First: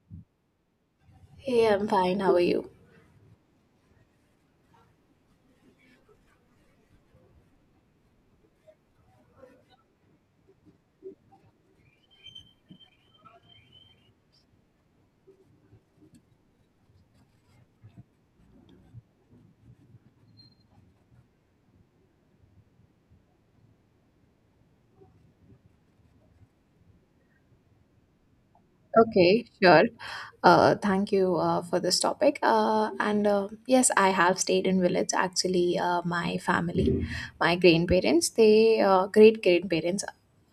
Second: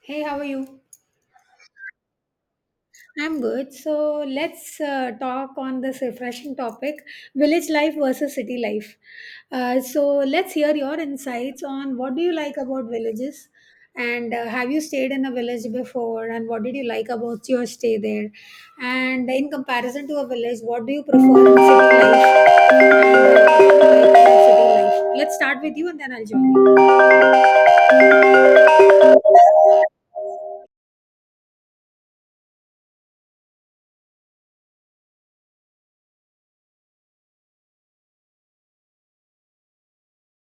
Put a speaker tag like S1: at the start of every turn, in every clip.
S1: Hey, how are you?
S2: Hey, I'm fine. How are you?
S1: I'm good. So let's talk on this refreshing topic, village life versus city life. So let's hear your insights on what do you like about villages, and have you stayed in a village before and what did you like about your stay there? And in comparison to a village, what do you prefer in city life? And what do you like about city life? Let's start with you and then I'll join
S2: Okay,
S1: you.
S2: sure. Thank you for this topic. And yes, I have stayed in village. Actually, my family, my grandparents, they great grandparents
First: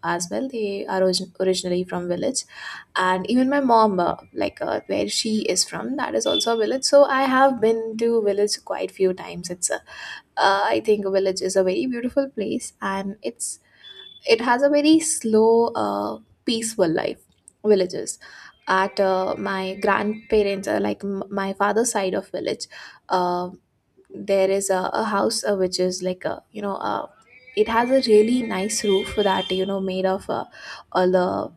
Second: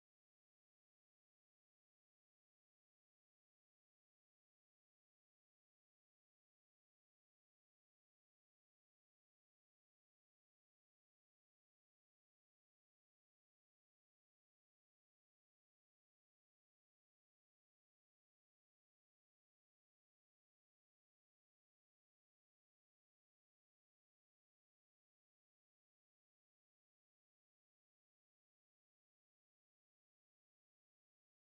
S2: as well. They are originally from village, and even my mom, like where she is from, that is also a village. So I have been to village quite few times. I think a village is a very beautiful place, and it has a very slow, peaceful life. Villages at my grandparents, like my father's side of village, uh, there is a house, which is like a, it has a really nice roof that made of all the,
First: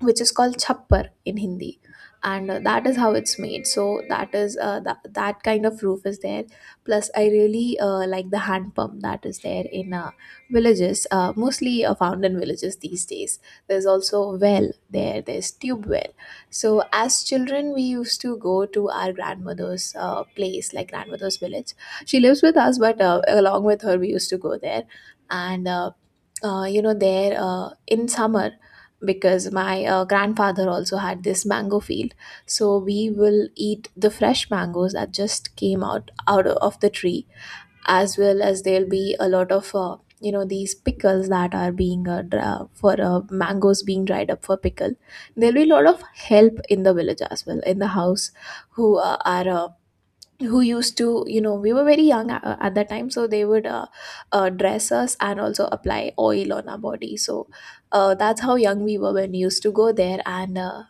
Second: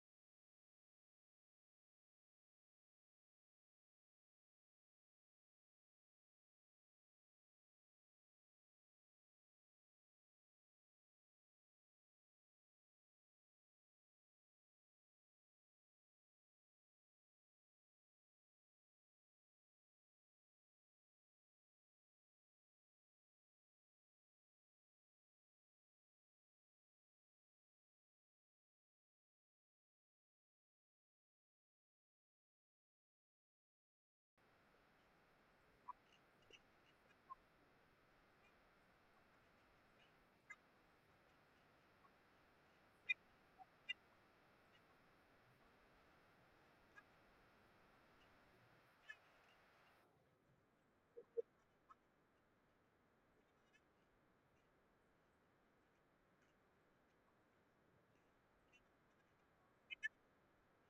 S2: which is called chappar in Hindi, and that is how it's made. So that is that kind of roof is there. Plus, I really like the hand pump that is there in villages, mostly found in villages these days. There's also well there. There's tube well. So as children, we used to go to our grandmother's place, like grandmother's village. She lives with us, but along with her, we used to go there, and. There, in summer, because my grandfather also had this mango field, so we will eat the fresh mangoes that just came out of the tree, as well as there'll be a lot of these pickles that are being dra- for mangoes being dried up for pickle. There'll be a lot of help in the village as well in the house, who are who used to, we were very young at that time, so they would dress us and also apply oil on our body. So that's how young we were when we used to go there, and uh,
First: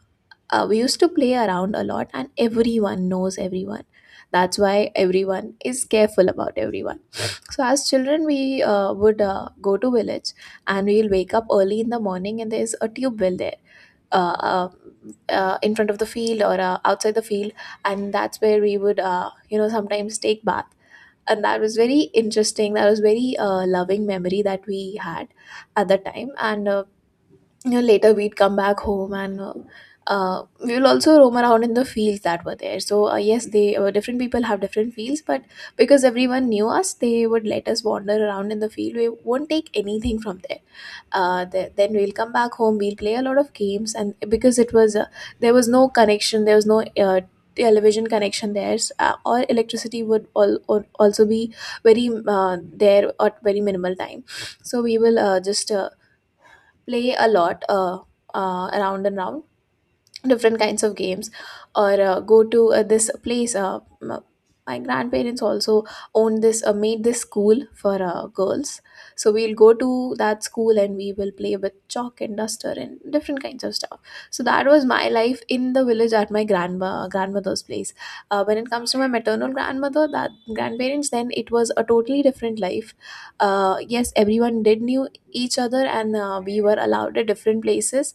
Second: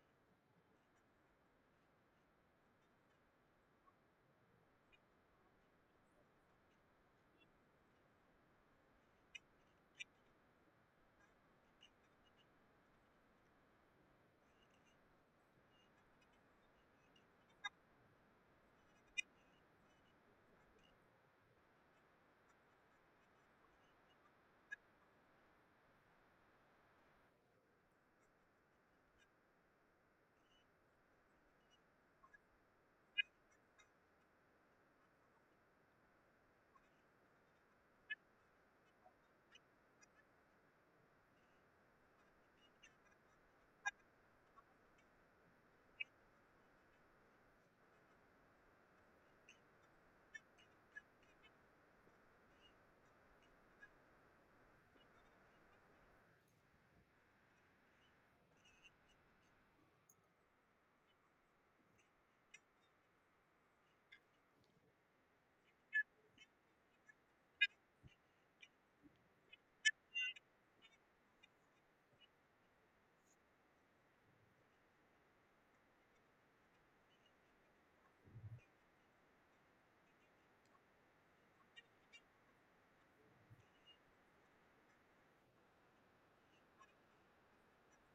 S2: uh, we used to play around a lot, and everyone knows everyone. That's why everyone is careful about everyone. So as children, we would go to village, and we'll wake up early in the morning, and there's a tube well there, uh, uh, in front of the field, or outside the field, and that's where we would, sometimes take bath. And that was very interesting. That was very loving memory that we had at that time. And later we'd come back home, and we will also roam around in the fields that were there. So yes, they different people have different fields, but because everyone knew us, they would let us wander around in the field. We won't take anything from there. Then we'll come back home. We'll play a lot of games. And because it was, there was no connection. There was no television connection. There or electricity would also be very there at very minimal time. So we will just play a lot, around and round, different kinds of games, or go to this place. My grandparents also owned this, made this school for girls. So we'll go to that school, and we will play with chalk and duster and different kinds of stuff. So that was my life in the village, at my grandma grandmother's place. When it comes to my maternal grandmother, that grandparents, then it was a totally different life. Yes, everyone did knew each other, and we were allowed at different places.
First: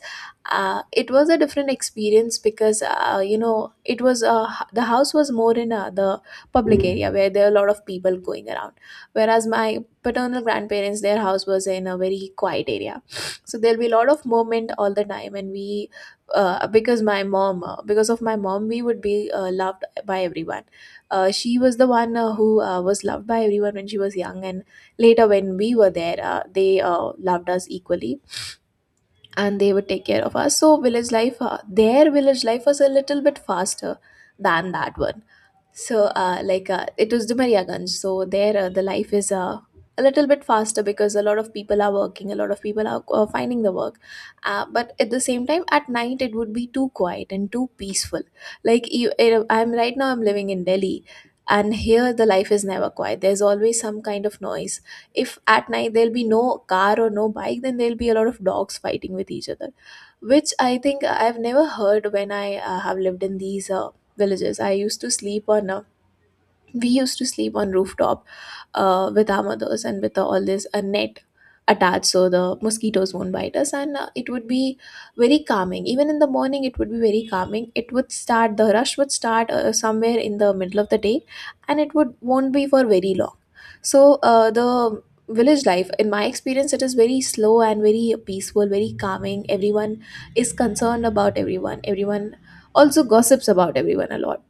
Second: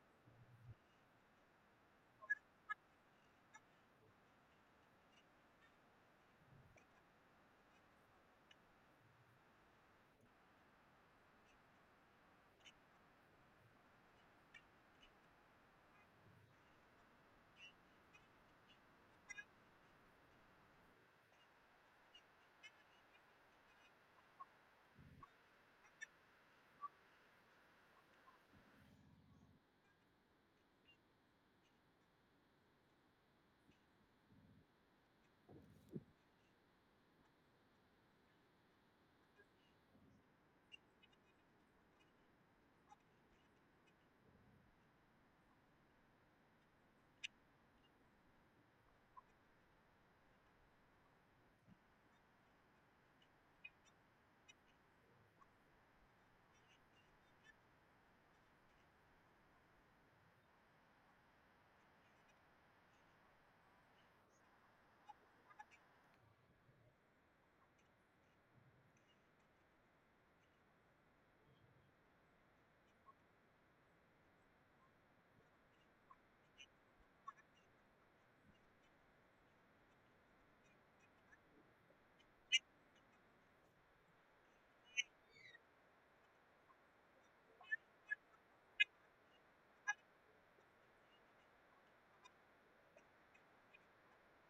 S2: It was a different experience, because it was, the house was more in, the public area where there are a lot of people going around, whereas my paternal grandparents, their house was in a very quiet area. So there'll be a lot of movement all the time, and we, because of my mom, we would be loved by everyone. She was the one who was loved by everyone when she was young, and later when we were there, they loved us equally, and they would take care of us. So village life, their village life was a little bit faster than that one. So, like, it was Dumeriaganj. So there, the life is a little bit faster, because a lot of people are working, a lot of people are finding the work. But at the same time, at night, it would be too quiet and too peaceful. Like, I'm right now, I'm living in Delhi. And here the life is never quiet. There's always some kind of noise. If at night there'll be no car or no bike, then there'll be a lot of dogs fighting with each other, which I think I've never heard when I have lived in these villages. I used to sleep on a, we used to sleep on rooftop with our mothers, and with all this, a net attached so the mosquitoes won't bite us. And it would be very calming. Even in the morning, it would be very calming. It would start The rush would start somewhere in the middle of the day, and it would won't be for very long. So the village life, in my experience, it is very slow and very peaceful, very calming. Everyone is concerned about everyone. Everyone also gossips about everyone a lot.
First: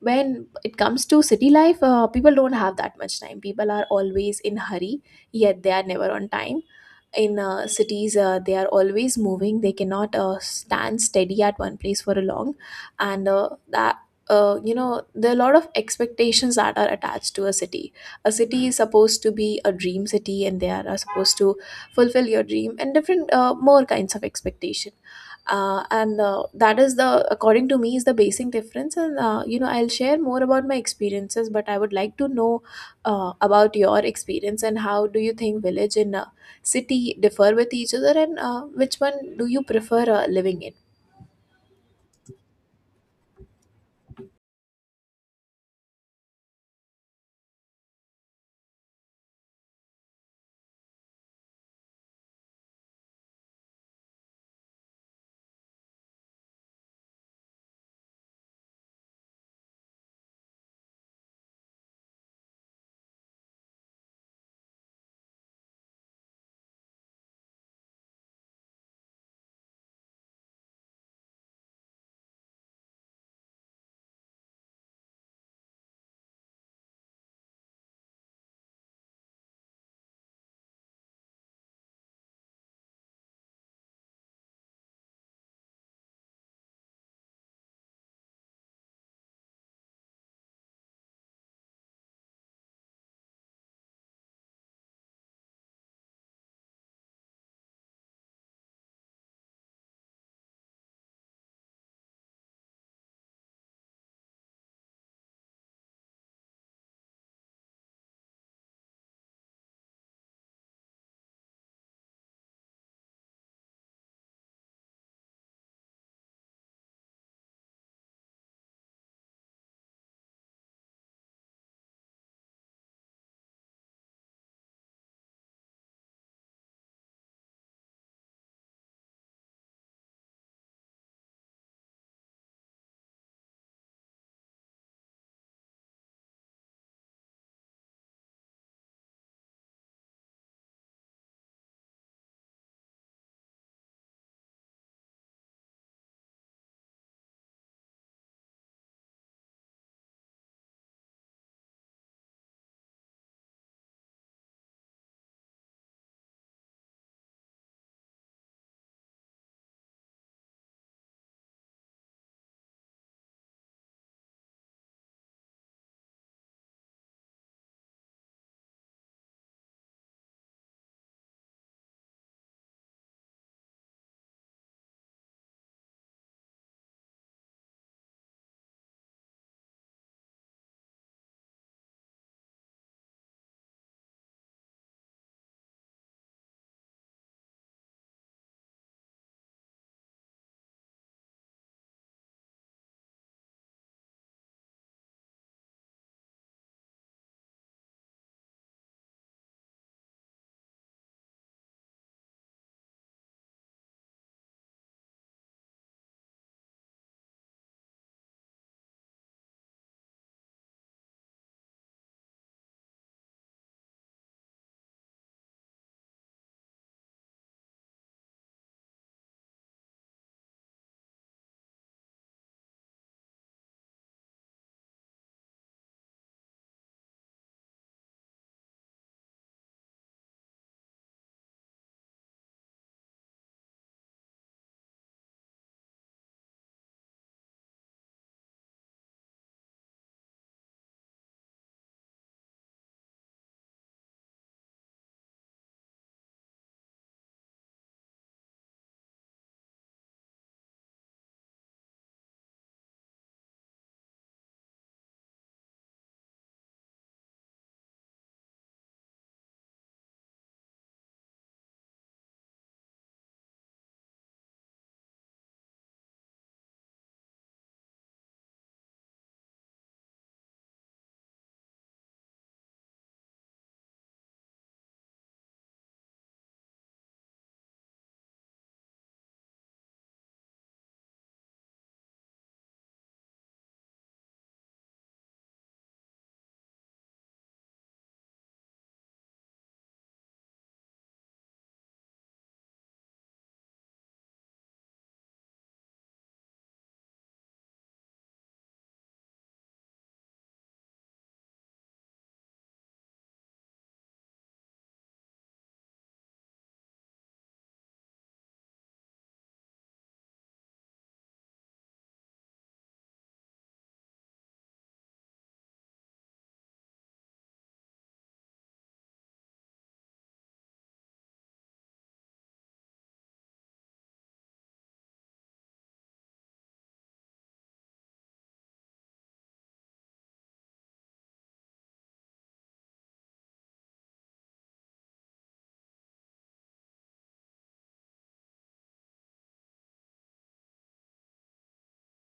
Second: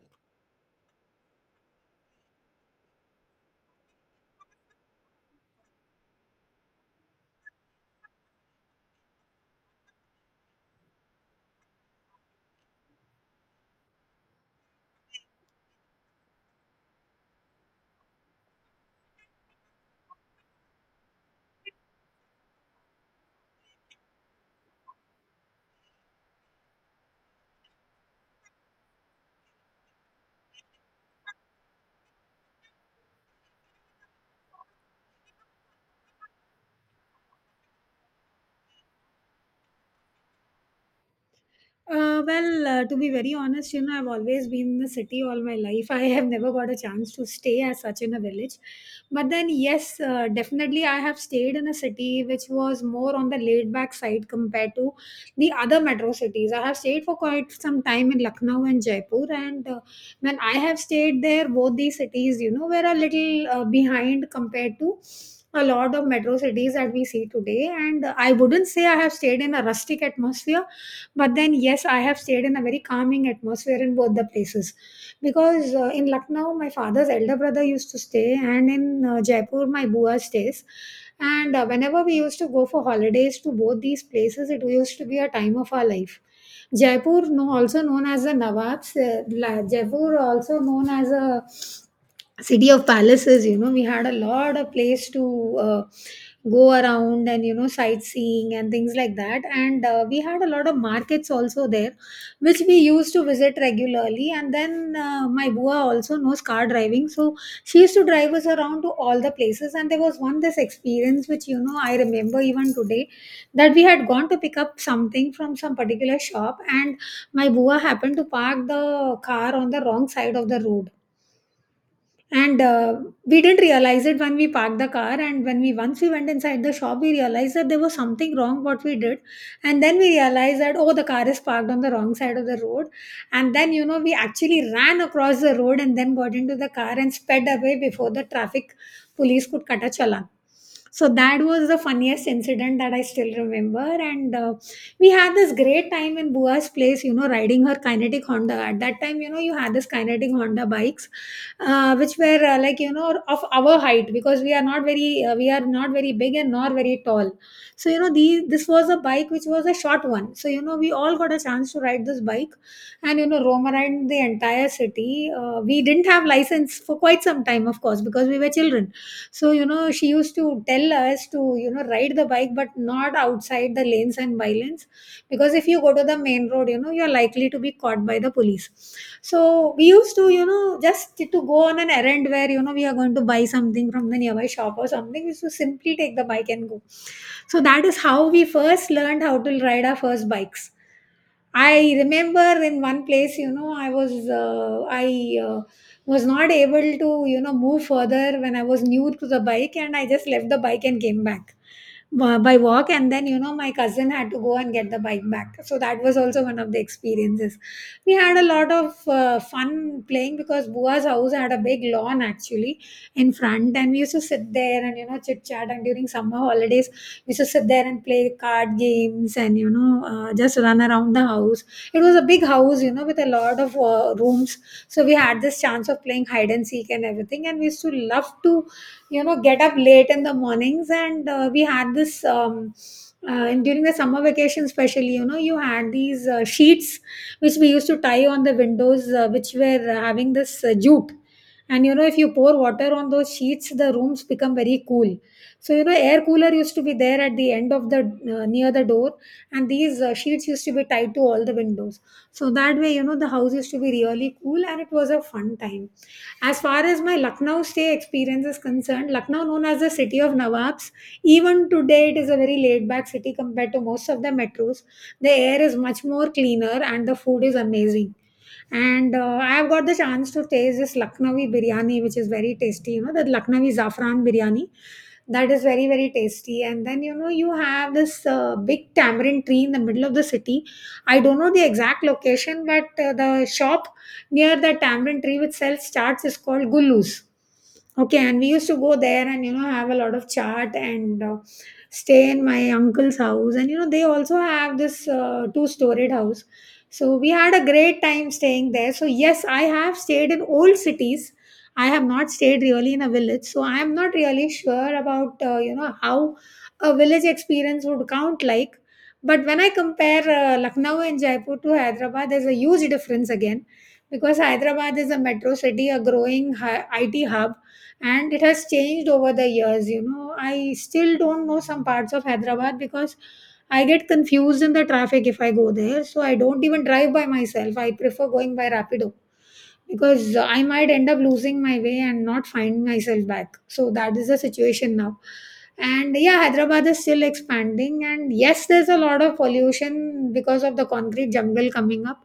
S2: When it comes to city life, people don't have that much time. People are always in hurry, yet they are never on time. In cities, they are always moving. They cannot stand steady at one place for a long. And that there are a lot of expectations that are attached to a city. A city is supposed to be a dream city, and they are supposed to fulfill your dream, and different more kinds of expectation. And that is the, according to me, is the basic difference. And I'll share more about my experiences, but I would like to know about your experience, and how do you think village in city differ with each other, and which one do you prefer living in?
S1: To be very honest, you know, I've always been in the city all my life. I have never got a chance to stay as such in a village. But then, yes, definitely, I have stayed in a city which was more on the laid back side compared to the other metro cities. I have stayed for quite some time in Lucknow and Jaipur. And when I have stayed there, both these cities, you know, were a little behind compared to a lot of metro cities that we see today, and I wouldn't say I have stayed in a rustic atmosphere, but then, yes, I have stayed in a very calming atmosphere in both the places, because in Lucknow, my father's elder brother used to stay, and in Jaipur, my bua stays. And whenever we used to go for holidays to both these places, it used to be a time of our life. Jaipur, no, also known as the Nawabs, Jaipur, also known as a city of palaces. You know, we had a lot of place to go around and, you know, sightseeing and things like that, and we had a lot of markets also there which we used to visit regularly. And then my bua also knows car driving, so she used to drive us around to all the places. And there was one this experience which, you know, I remember even today, that we had gone to pick up something from some particular shop, and my bua happened to park the car on the wrong side of the road. And we didn't realize it when we parked the car, and when we, once we went inside the shop, we realized that there was something wrong what we did. And then we realized that oh, the car is parked on the wrong side of the road. And then, you know, we actually ran across the road and then got into the car and sped away before the traffic police could cut a challan. So that was the funniest incident that I still remember. And we had this great time in bua's place, you know, riding her Kinetic Honda. At that time, you know, you had this Kinetic Honda bikes, which were like, you know, of our height, because we are not very we are not very big and nor very tall. So, you know, the this was a bike which was a short one, so, you know, we all got a chance to ride this bike and, you know, roam around the entire city. We didn't have license for quite some time, of course, because we were children. So, you know, she used to tell us to, you know, ride the bike but not outside the lanes and by lanes, because if you go to the main road, you know, you're likely to be caught by the police. So we used to, you know, just to go on an errand where, you know, we are going to buy something from the nearby shop or something, we used to simply take the bike and go. So that is how we first learned how to ride our first bikes. I remember in one place, you know, I was not able to, you know, move further when I was new to the bike, and I just left the bike and came back by walk. And then, you know, my cousin had to go and get the bike back. So that was also one of the experiences. We had a lot of fun playing, because bua's house had a big lawn actually in front, and we used to sit there and, you know, chit chat. And during summer holidays, we used to sit there and play card games and, you know, just run around the house. It was a big house, you know, with a lot of rooms. So we had this chance of playing hide and seek and everything. And we used to love to, you know, get up late in the mornings. And we had this and during the summer vacation especially, you know, you had these sheets which we used to tie on the windows, which were having this jute. And you know, if you pour water on those sheets, the rooms become very cool. So, you know, air cooler used to be there at the end of the near the door, and these sheets used to be tied to all the windows. So that way, you know, the house used to be really cool, and it was a fun time. As far as my Lucknow stay experience is concerned, Lucknow, known as the city of Nawabs, even today it is a very laid back city compared to most of the metros. The air is much more cleaner and the food is amazing. And I have got the chance to taste this Lucknowi biryani, which is very tasty. You know, the Lucknowi saffron biryani. That is very, very tasty. And then, you know, you have this big tamarind tree in the middle of the city. I don't know the exact location, but the shop near the tamarind tree which sells charts is called Gullu's. Okay, and we used to go there and, you know, have a lot of chat and stay in my uncle's house. And you know, they also have this two-storied house, so we had a great time staying there. So yes, I have stayed in old cities. I have not stayed really in a village, so I am not really sure about you know how a village experience would count like. But when I compare Lucknow and Jaipur to Hyderabad, there's a huge difference again, because Hyderabad is a metro city, a growing IT hub, and it has changed over the years. You know, I still don't know some parts of Hyderabad, because I get confused in the traffic if I go there, so I don't even drive by myself. I prefer going by Rapido, because I might end up losing my way and not find myself back. So that is the situation now. And yeah, Hyderabad is still expanding. And yes, there's a lot of pollution because of the concrete jungle coming up.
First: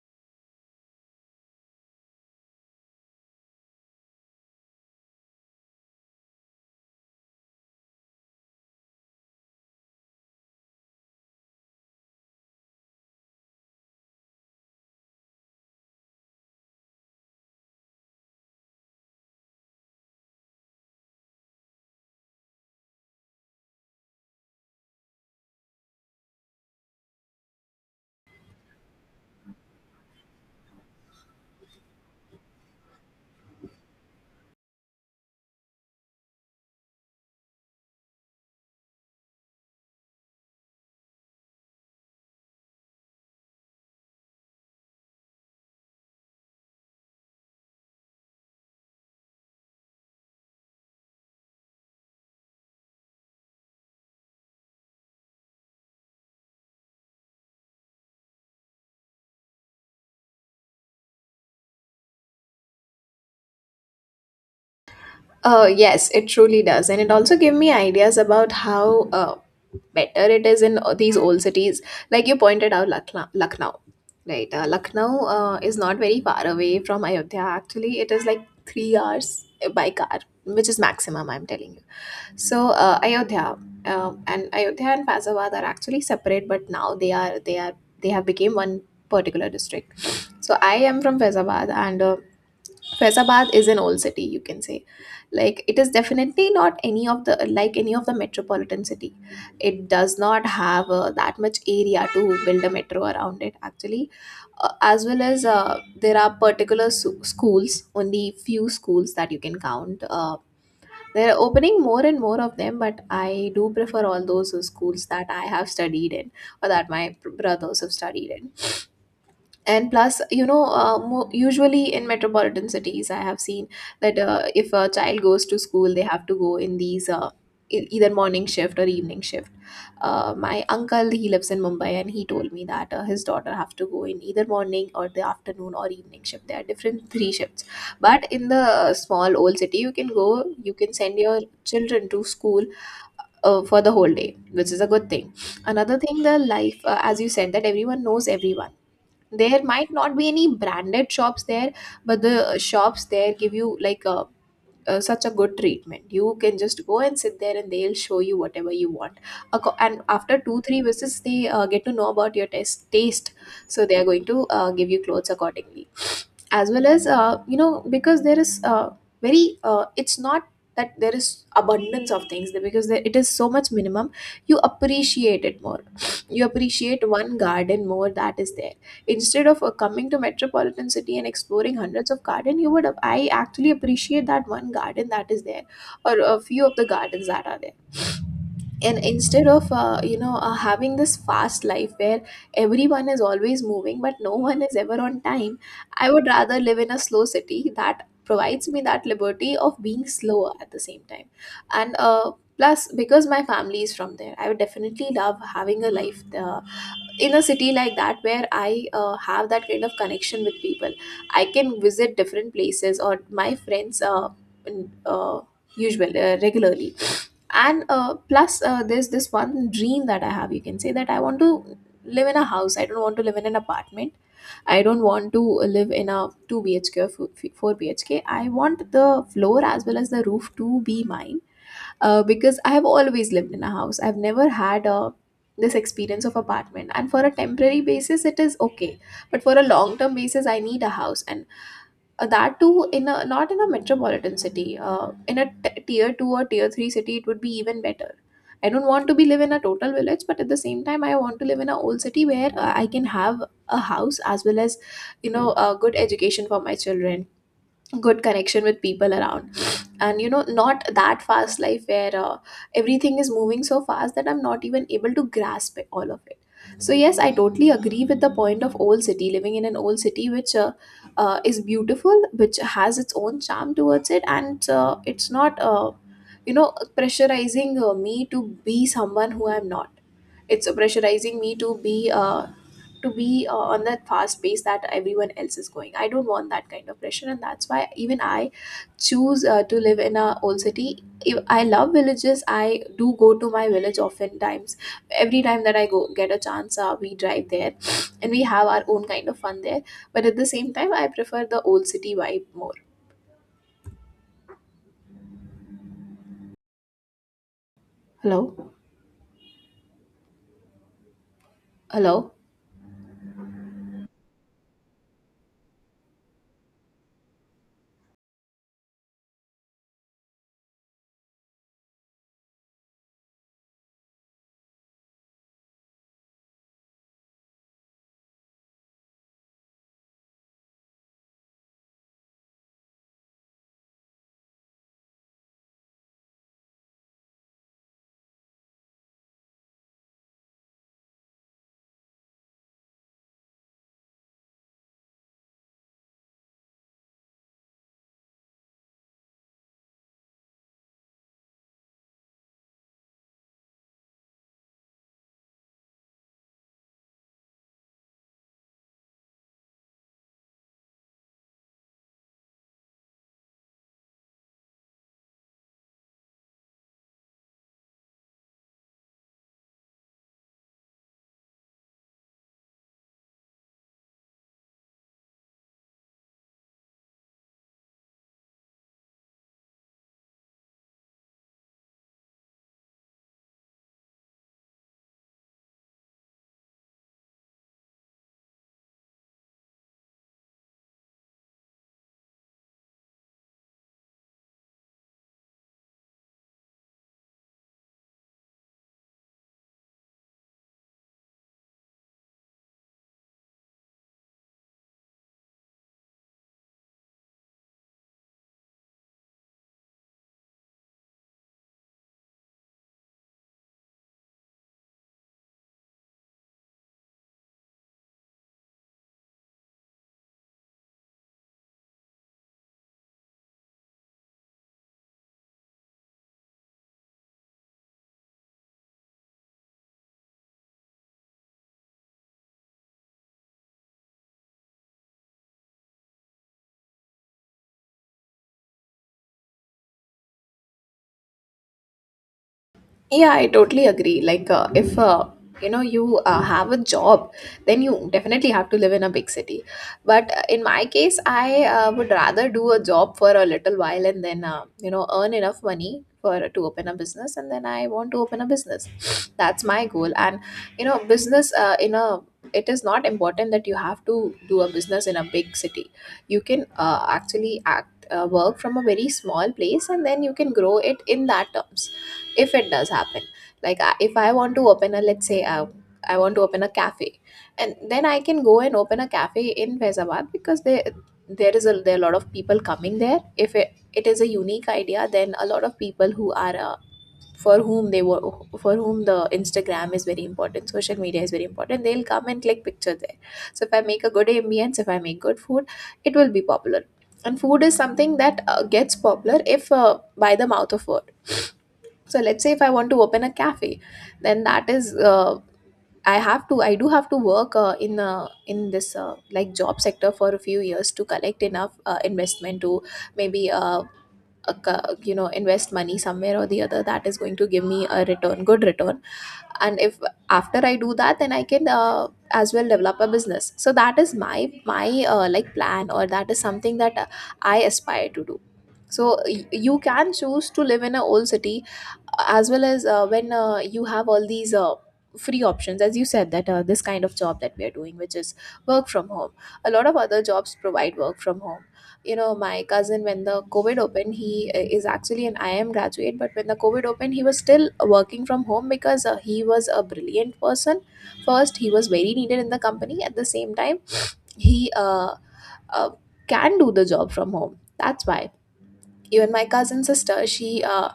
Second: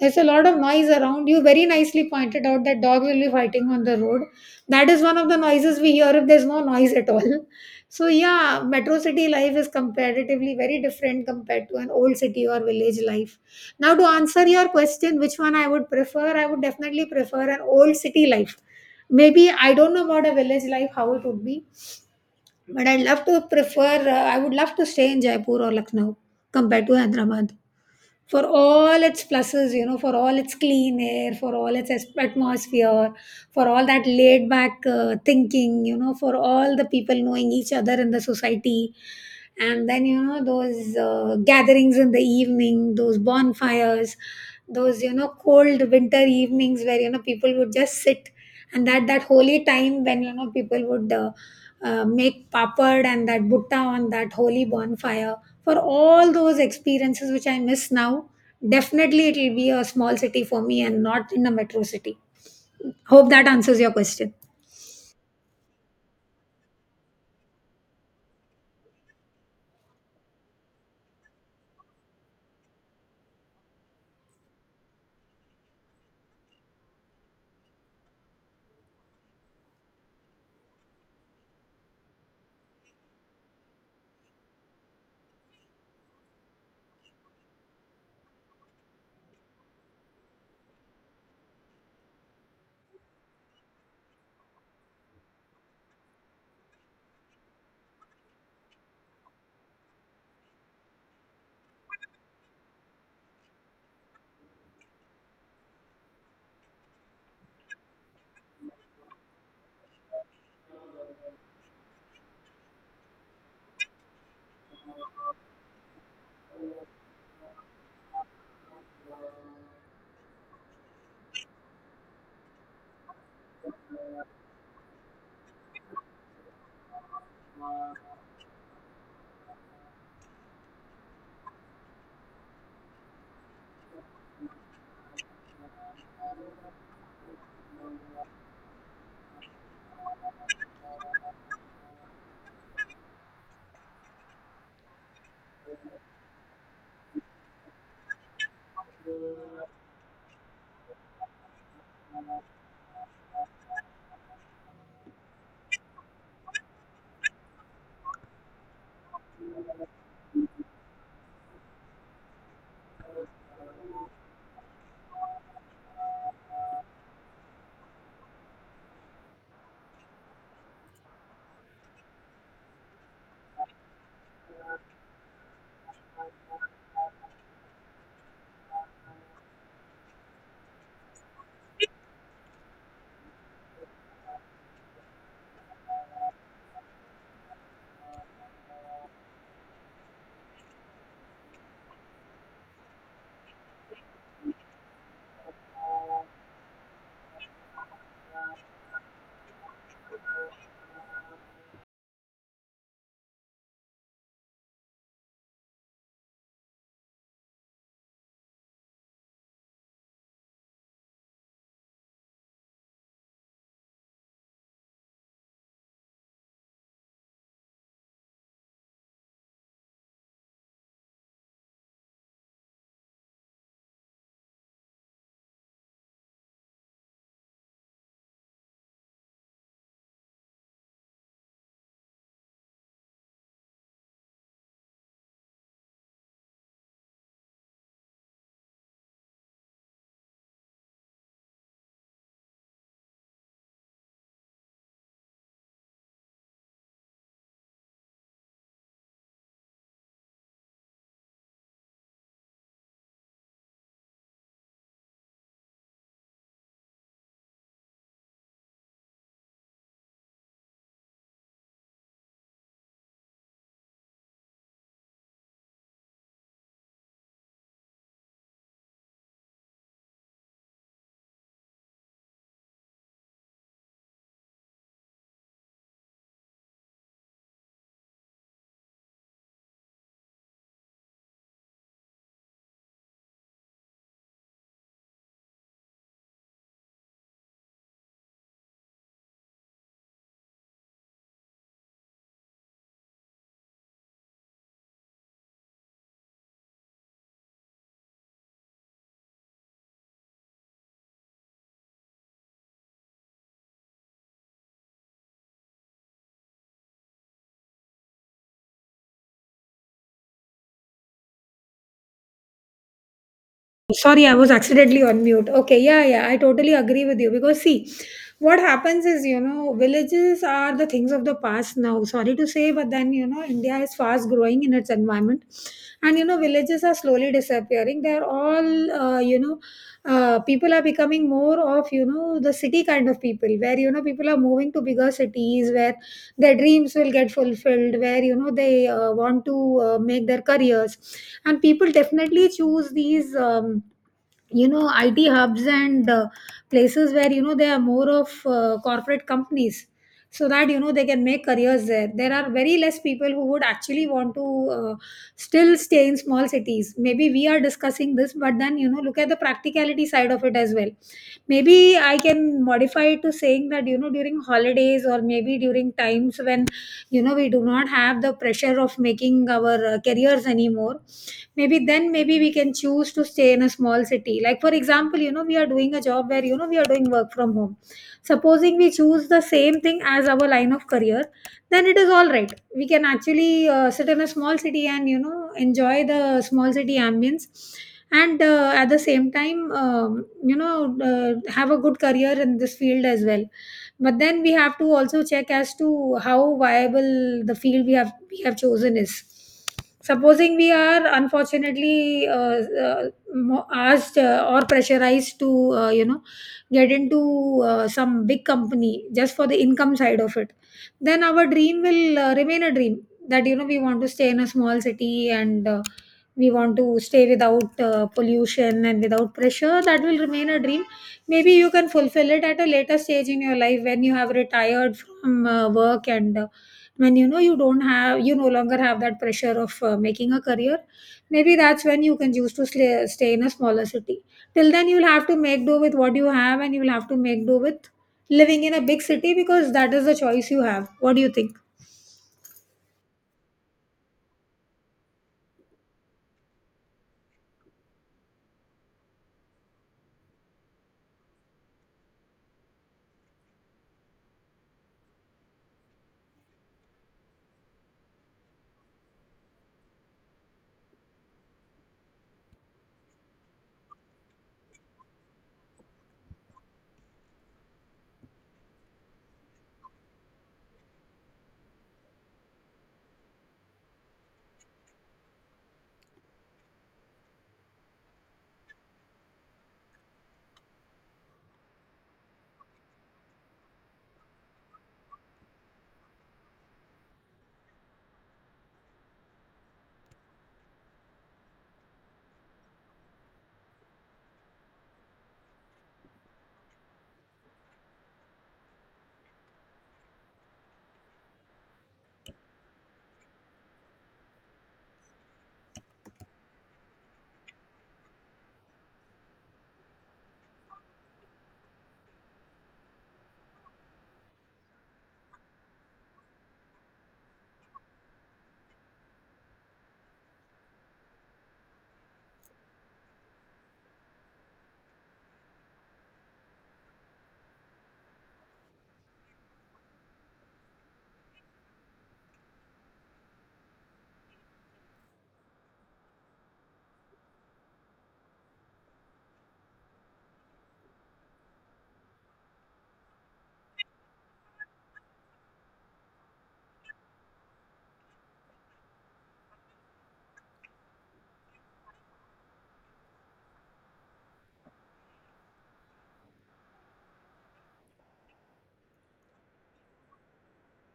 S1: There's a lot of noise around. You very nicely pointed out that dog will be fighting on the road. That is one of the noises we hear if there's no noise at all. So yeah, metro city life is comparatively very different compared to an old city or village life. Now, to answer your question, which one I would prefer, I would definitely prefer an old city life. Maybe I don't know about a village life, how it would be, but I'd love to prefer, I would love to stay in Jaipur or Lucknow compared to Hyderabad, for all its pluses, you know, for all its clean air, for all its atmosphere, for all that laid back thinking, you know, for all the people knowing each other in the society. And then, you know, those gatherings in the evening, those bonfires, those, you know, cold winter evenings where, you know, people would just sit. And that, that holy time when, you know, people would make papad and that butta on that holy bonfire. For all those experiences which I miss now, definitely it will be a small city for me and not in a metro city. Hope that answers your question.
S2: Yes, it truly does. And it also gave me ideas about how better it is in these old cities. Like you pointed out, Lucknow. Lucknow, right. Lucknow is not very far away from Ayodhya. Actually, it is like 3 hours by car, which is maximum, I'm telling you. So Ayodhya and Faisalabad are actually separate, but now they have become one particular district. So I am from Faisalabad, and Faisalabad is an old city, you can say. Like it is definitely not any of the metropolitan city. It does not have that much area to build a metro around it. Actually, as well as, there are particular schools, only few schools that you can count. They're opening more and more of them, but I do prefer all those schools that I have studied in, or that my brothers have studied in. And plus, usually in metropolitan cities, I have seen that if a child goes to school, they have to go in these either morning shift or evening shift. My uncle, he lives in Mumbai, and he told me that his daughter have to go in either morning, or the afternoon, or evening shift. There are different three shifts. But in the small old city, you can go, you can send your children to school for the whole day, which is a good thing. Another thing, the life, as you said, that everyone knows everyone. There might not be any branded shops there, but the shops there give you like, a such a good treatment. You can just go and sit there, and they'll show you whatever you want. And after two three visits, they get to know about your taste. So they are going to give you clothes accordingly, as well as, because there is, very it's not that there is abundance of things because there, it is so much minimum. You appreciate it more. You appreciate one garden more that is there, instead of coming to metropolitan city and exploring hundreds of garden. You would I actually appreciate that one garden that is there, or a few of the gardens that are there. And instead of having this fast Life where everyone is always moving but no one is ever on time. I would rather live in a slow city that provides me that liberty of being slower at the same time. And plus because my family is from there, I would definitely love having a life in a city like that where I have that kind of connection with people. I can visit different places or my friends in- uh, usually regularly. And plus there's this one dream that I have, you can say, that I want to live in a house. I don't want to live in an apartment. I don't want to live in a 2 bhk or 4 bhk. I want the floor as well as the roof to be mine. Because I have always lived in a house, I've never had a this experience of apartment, and for a temporary basis it is okay, but for a long term basis I need a house. And that too in a, not in a metropolitan city. In a tier two or tier three city, it would be even better. I don't want to be live in a total village, but at the same time, I want to live in a old city where I can have a house as well as, you know, a good education for my children, good connection with people around, and you know, not that fast life where everything is moving so fast that I'm not even able to grasp it, all of it. So yes, I totally agree with the point of old city, living in an old city, which is beautiful, which has its own charm towards it, and it's not you know, pressurizing me to be someone who I'm not. It's pressurizing me to be on that fast pace that everyone else is going. I don't want that kind of pressure, and that's why even I choose to live in a old city. If I love villages, I do go to my village oftentimes. Every time that I go get a chance, we drive there, and we have our own kind of fun there. But at the same time, I prefer the old city vibe more. Hello, hello.
S1: Sorry, I was accidentally on mute. Okay, yeah, yeah, I totally agree with you, because see, what happens is, you know, villages are the things of the past now. Sorry to say, but then, you know, India is fast growing in its environment. And, you know, villages are slowly disappearing. They're all, people are becoming more of, you know, the city kind of people where, you know, people are moving to bigger cities where their dreams will get fulfilled, where they want to make their careers. And people definitely choose these you know, IT hubs and places where, you know, they are more of corporate companies, so that, you know, they can make careers there. There are very less people who would actually want to still stay in small cities. Maybe we are discussing this, but then, you know, look at the practicality side of it as well. Maybe I can modify it to saying that, you know, during holidays or maybe during times when, you know, we do not have the pressure of making our careers anymore, maybe then, maybe we can choose to stay in a small city. Like for example, you know, we are doing a job where, you know, we are doing work from home. Supposing we choose the same thing as our line of career, then it is all right. We can actually sit in a small city and, you know, enjoy the small city ambience and at the same time, have a good career in this field as well. But then we have to also check as to how viable the field we have chosen is. Supposing we are unfortunately uh, asked or pressurized to, you know, get into some big company just for the income side of it, then our dream will remain a dream. That, you know, we want to stay in a small city and we want to stay without pollution and without pressure, that will remain a dream. Maybe you can fulfill it at a later stage in your life when you have retired from work, and when you know you don't have you no longer have that pressure of making a career. Maybe that's when you can choose to stay in a smaller city. Till then, you'll have to make do with what you have, and you'll have to make do with living in a big city because that is the choice you have. What do you think?
S2: Yeah, I totally agree. Like, if you know, you have a job, then you definitely have to live in a big city. But in my case, I would rather do a job for a little while, and then you know, earn enough money for to open a business, and then I want to open a business. That's my goal. And you know, business in a it is not important that you have to do a business in a big city. You can actually act work from a very small place, and then you can grow it in that terms, if it does happen. Like, if I want to open a, let's say, I want to open a cafe, and then I can go and open a cafe in Faizabad because they there is a there are a lot of people coming there. If it is a unique idea, then a lot of people who are for whom they were for whom the Instagram is very important, social media is very important, they'll come and click picture there. So if I make a good ambience, if I make good food, it will be popular. And food is something that gets popular if by the mouth of word. So let's say if I want to open a cafe, then that is I do have to work in this like job sector for a few years to collect enough investment to maybe you know, invest money somewhere or the other that is going to give me a return, good return. And if after I do that, then I can as well develop a business. So that is my like plan, or that is something that I aspire to do. So you can choose to live in an old city as well, as when you have all these free options, as you said, that this kind of job that we are doing, which is work from home. A lot of other jobs provide work from home. You know, my cousin, when the covid opened, he is actually an IIM graduate, but when the covid opened, he was still working from home because he was a brilliant person. First, he was very needed in the company. At the same time, he uh, can do the job from home, that's why. Even my cousin sister, uh,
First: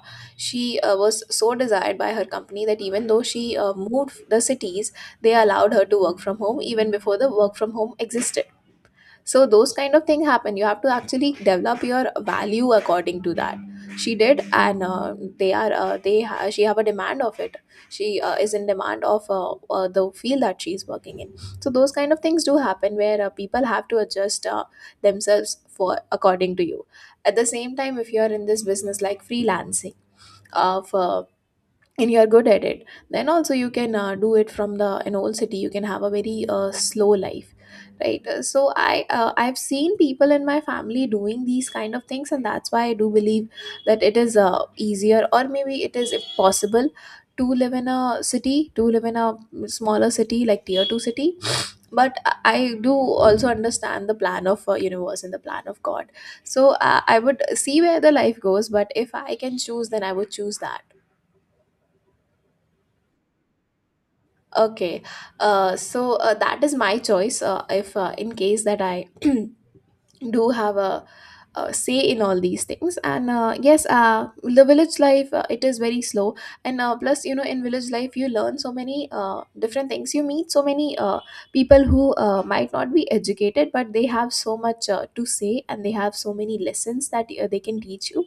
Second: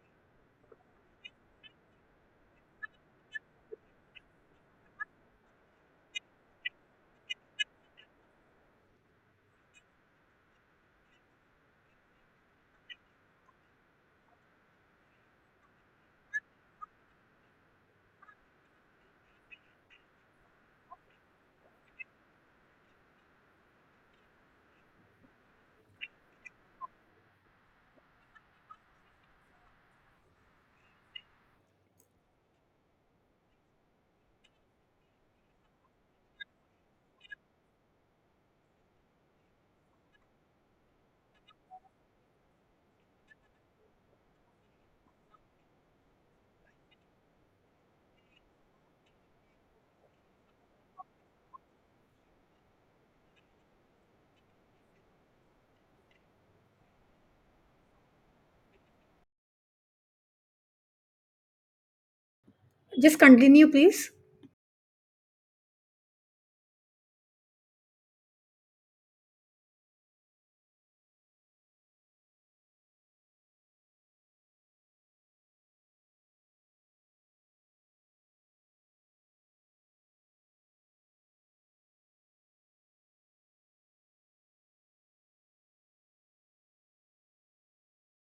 S2: she was so desired by her company that even though she moved the cities, they allowed her to work from home even before the work from home existed. So those kind of thing happen. You have to actually develop your value according to that. She did, and they are they ha- she have a demand of it. She is in demand of the field that she is working in. So those kind of things do happen where people have to adjust themselves for, according to you. At the same time, if you are in this business like freelancing of and you are good at it, then also you can do it from the an old city. You can have a very slow life, right? So I've seen people in my family doing these kind of things, and that's why I do believe that it is easier, or maybe it is possible to live in a city, to live in a smaller city like tier 2 city. But I do also understand the plan of universe and the plan of god. So I would see where the life goes, but if I can choose, then I would choose that.
S1: Just continue, please.
S2: Okay, so that is my choice. If in case that I do have a, say in all these things. And yes, the village life, it is very slow, and plus, you know, in village life you learn so many different things. You meet so many people who might not be educated, but they have so much to say, and they have so many lessons that they can teach you.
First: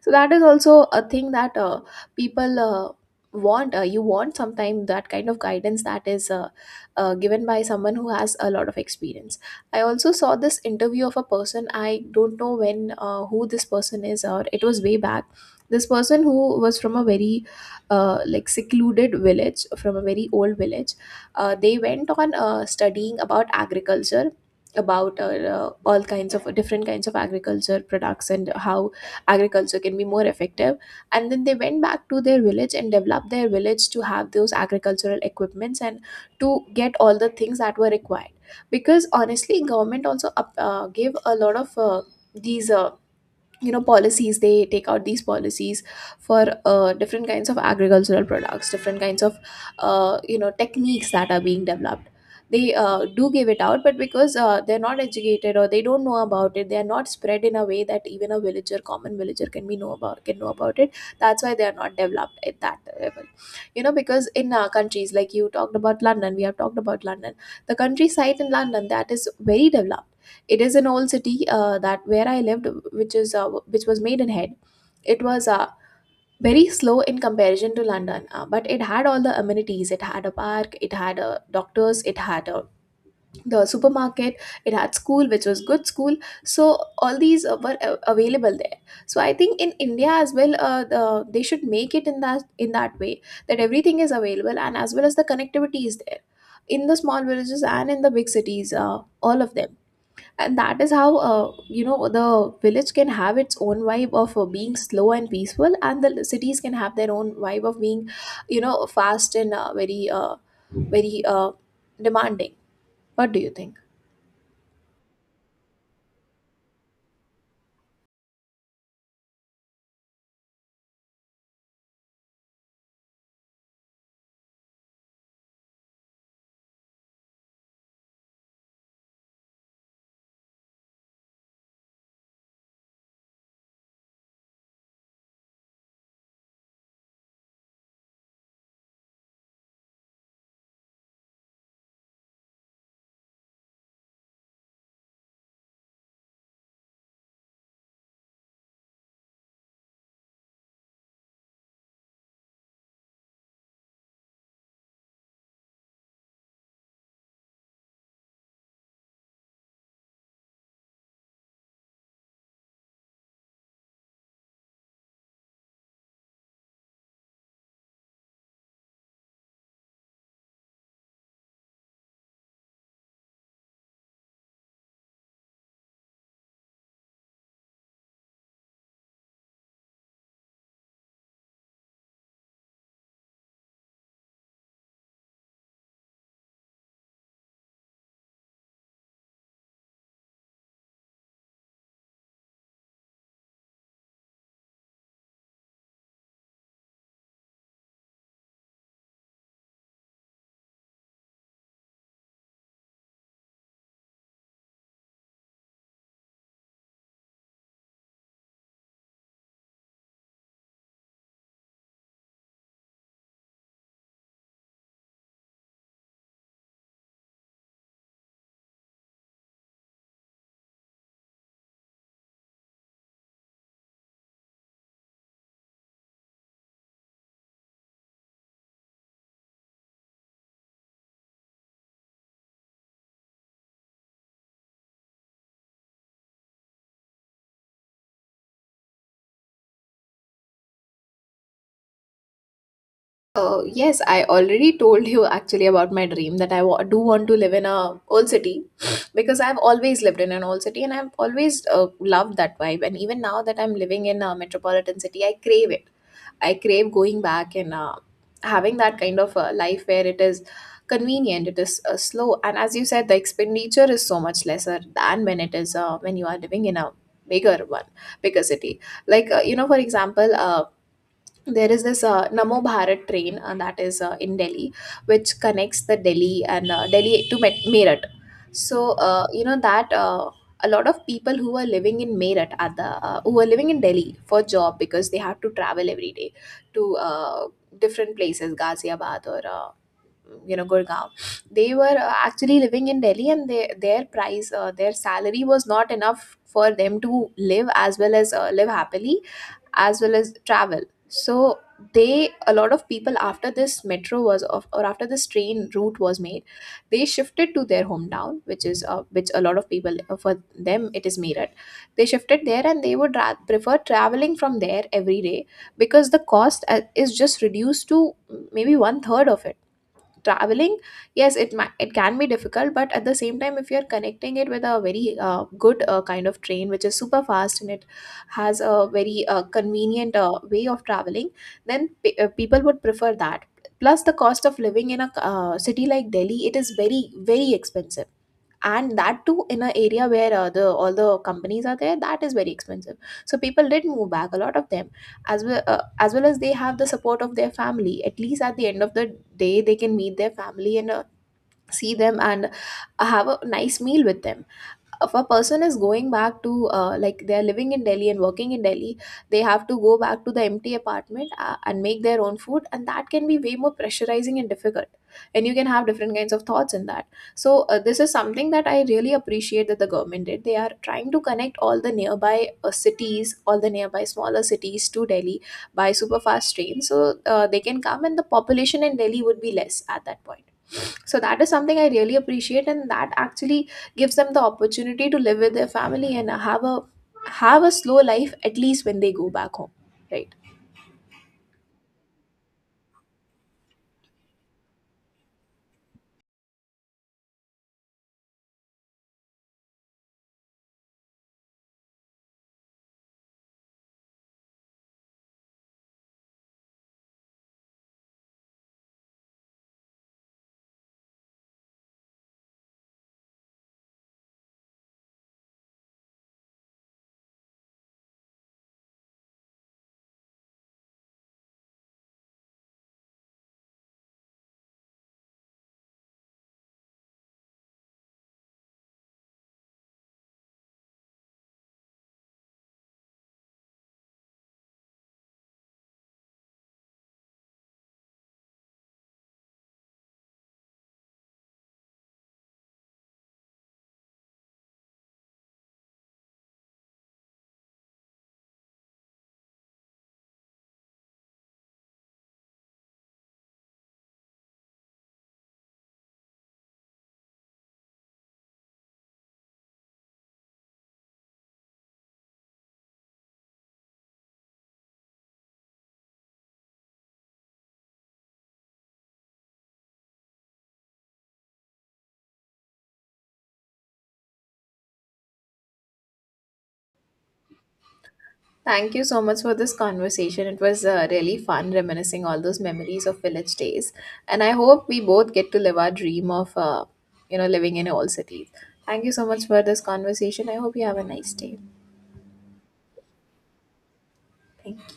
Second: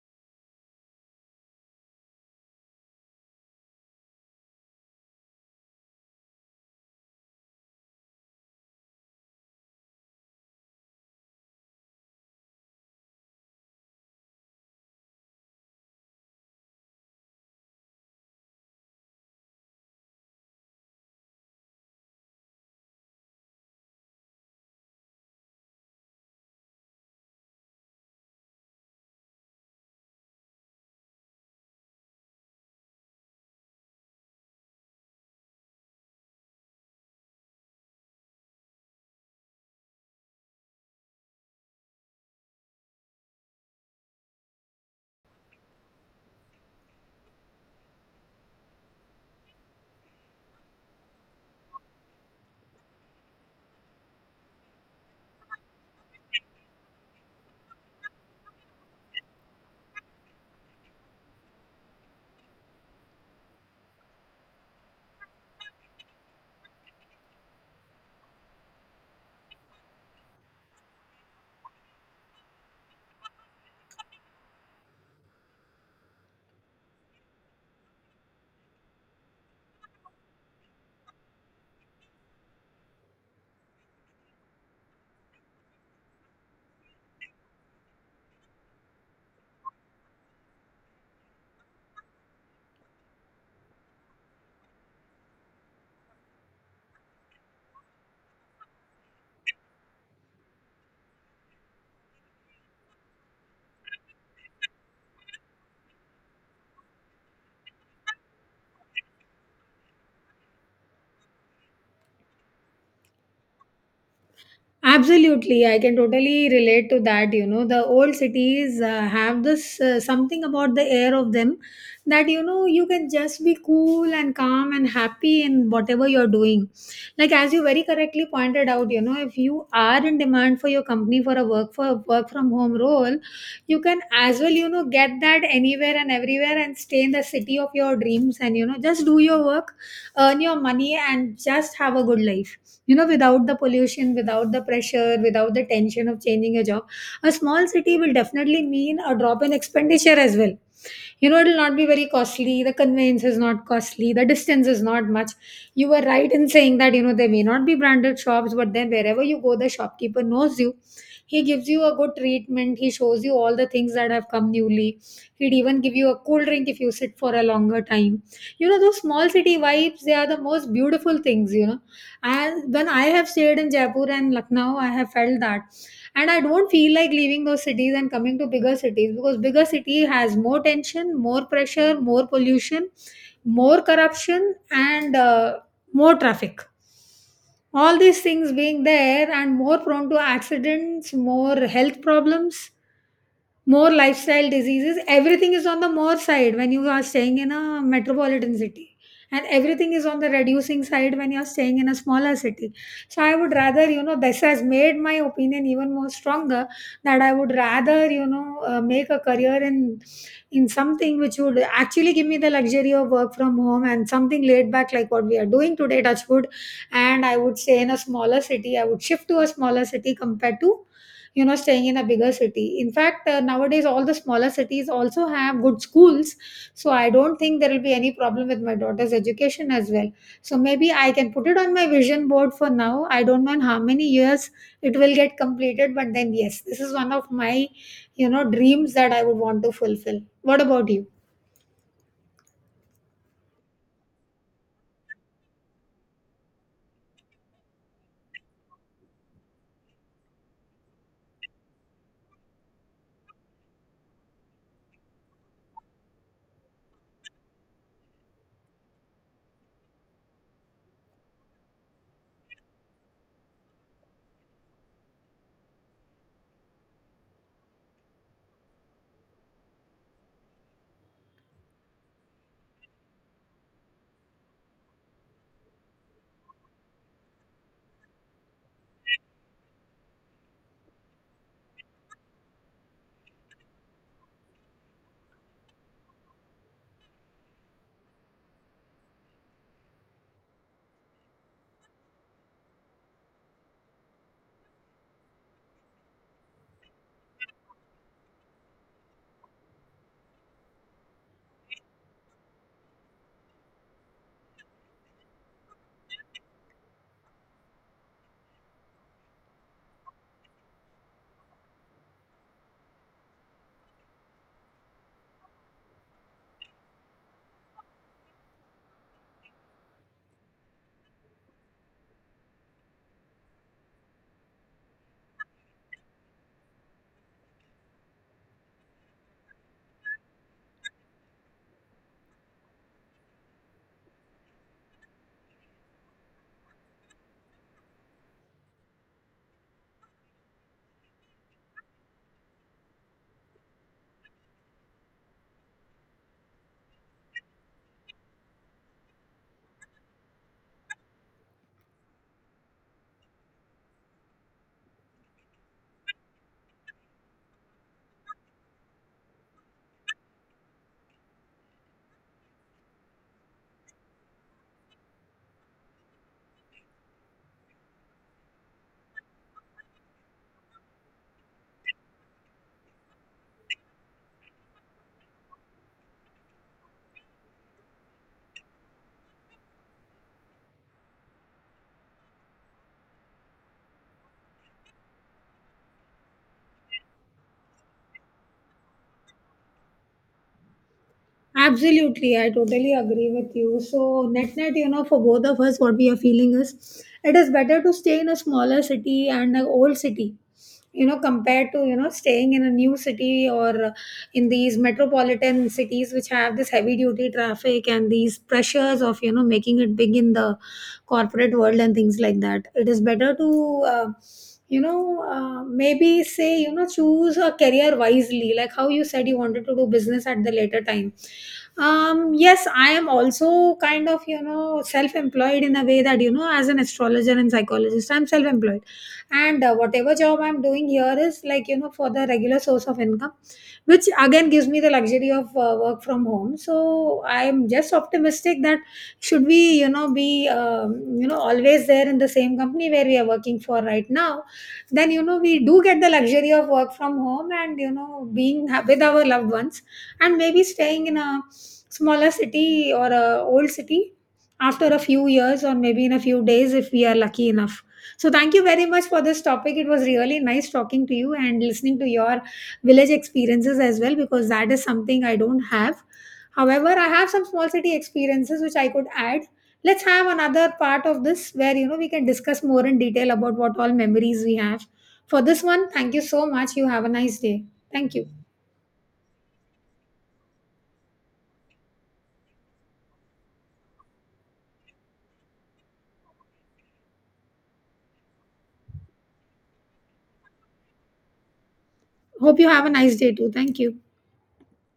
S2: So that is also a thing that people want, you want sometimes that kind of guidance that is given by someone who has a lot of experience. I also saw this interview of a person, I don't know when who this person is, or it was way back. This person who was from a very like secluded village, from a very old village, they went on studying about agriculture, about all kinds of different kinds of agriculture products, and how agriculture can be more effective. And then they went back to their village and developed their village to have those agricultural equipments, and to get all the things that were required. Because honestly, government also gave a lot of these you know, policies. They take out these policies for different kinds of agricultural products, different kinds of you know, techniques that are being developed. They do give it out, but because they're not educated or they don't know about it, they are not spread in a way that even a villager common villager can be know about can know about it. That's why they are not developed at that level. You know, because in countries like, you talked about London, we have talked about London, the countryside in London, that is very developed. It is an old city that where I lived, which is which was Maidenhead. It was very slow in comparison to London, but it had all the amenities. It had a park, it had doctors, it had the supermarket, it had school, which was good school. So all these were available there. So I think in India as well, they should make it in that way that everything is available and as well as the connectivity is there in the small villages and in the big cities, all of them. And that is how, you know, the village can have its own vibe of being slow and peaceful, and the cities can have their own vibe of being, you know, fast and very very demanding. What do you think?
S1: Absolutely, I can totally relate to that. You know, the old cities have this, something about the air of them that, you know, you can just be cool and calm and happy in whatever you're doing. Like, as you very correctly pointed out, you know, if you are in demand for your company for a work from home role, you can, as well, you know, get that anywhere and everywhere and stay in the city of your dreams and, you know, just do your work, earn your money, and just have a good life, you know, without the pollution, without the pressure, without the tension of changing a job. A small city will definitely mean a drop in expenditure as well. You know, it'll not be very costly, the conveyance is not costly, the distance is not much. You were right in saying that, you know, there may not be branded shops, but then wherever you go, the shopkeeper knows you. He gives you a good treatment, he shows you all the things that have come newly. He'd even give you a cool drink if you sit for a longer time. You know, those small city vibes, they are the most beautiful things, you know. And when I have stayed in Jaipur and Lucknow, I have felt that. And I don't feel like leaving those cities and coming to bigger cities, because bigger city has more tension, more pressure, more pollution, more corruption, and more traffic. All these things being there, and more prone to accidents, more health problems, more lifestyle diseases. Everything is on the more side when you are staying in a metropolitan city, and everything is on the reducing side when you are staying in a smaller city. So I would rather, you know, this has made my opinion even more stronger, that I would rather, you know, make a career in something which would actually give me the luxury of work from home, and something laid back like what we are doing today, touchwood. And I would stay in a smaller city, I would shift to a smaller city compared to, you know, staying in a bigger city. In fact, nowadays all the smaller cities also have good schools, so I don't think there will be any problem with my daughter's education as well. So maybe I can put it on my vision board. For now, I don't know in how many years it will get completed, but then yes, this is one of my, you know, dreams that I would want to fulfill. What about you?
S2: Yes, I already told you actually about my dream, that do want to live in a old city. Because I've always lived in an old city and I've always, loved that vibe. And even now that I'm living in a metropolitan city, I crave it. I crave going back and having that kind of a life where it is convenient, it is slow, and as you said, the expenditure is so much lesser than when it is when you are living in a bigger one, bigger city. Like, you know, for example. There is this Namo Bharat train that is in Delhi, which connects the Delhi and Delhi to Meerut. So you know that, a lot of people who are living in Meerut at the who are living in Delhi for job, because they have to travel every day to, different places, Ghaziabad, or. You know, Gurgaon. They were actually living in Delhi and their price their salary was not enough for them to live, as well as live happily as well as travel. So they, a lot of people, after this metro was of, or after this train route was made, they shifted to their hometown, which is which a lot of people, for them it is Meerut. They shifted there, and they would prefer traveling from there every day, because the cost is just reduced to maybe one third of it. Traveling, yes, it might, it can be difficult, but at the same time, if you're connecting it with a very good kind of train which is super fast, and it has a very convenient way of traveling, then people would prefer that. Plus the cost of living in a city like Delhi, it is very, very expensive. And that too in an area where, the all the companies are there, that is very expensive. So people did move back, a lot of them, as well as they have the support of their family. At least at the end of the day, they can meet their family and see them and have a nice meal with them. If a person is going back to, like they are living in Delhi and working in Delhi, they have to go back to the empty apartment, and make their own food, and that can be way more pressurizing and difficult, and you can have different kinds of thoughts in that. So this is something that I really appreciate, that the government did. They are trying to connect all the nearby cities, all the nearby smaller cities, to Delhi by super fast train, so they can come, and the population in Delhi would be less at that point. So that is something I really appreciate, and that actually gives them the opportunity to live with their family and have a, have a slow life, at least when they go back home. Right.
S1: Absolutely, I totally agree with you. So, net net, you know, for both of us, what we are feeling is it is better to stay in a smaller city and an old city, you know, compared to, you know, staying in a new city or, in these metropolitan cities which have this heavy duty traffic and these pressures of, you know, making it big in the corporate world and things like that. It is better to, you know, maybe say, you know, choose a career wisely, like how you said you wanted to do business at the later time. Um, yes, I am also kind of, you know, self-employed, in a way that, you know, as an astrologer and psychologist, I'm self-employed. And whatever job I'm doing here is like, you know, for the regular source of income, which again gives me the luxury of work from home. So I'm just optimistic that should we, you know, be you know, always there in the same company where we are working for right now, then, you know, we do get the luxury of work from home and, you know, being with our loved ones, and maybe staying in a smaller city or a old city after a few years, or maybe in a few days if we are lucky enough. So thank you very much for this topic. It was really nice talking to you and listening to your village experiences as well, because that is something I don't have. However, I have some small city experiences which I could add. Let's have another part of this where, you know, we can discuss more in detail about what all memories we have. For this one, thank you so much. You have a nice day. Thank you.
S2: Thank you so much for this conversation. It was really fun reminiscing all those memories of village days, and I hope we both get to live our dream of, you know, living in all cities. Thank you so much for this conversation. I hope you have a nice day.
S1: Hope you have a nice day too. Thank you.
S2: Thank you.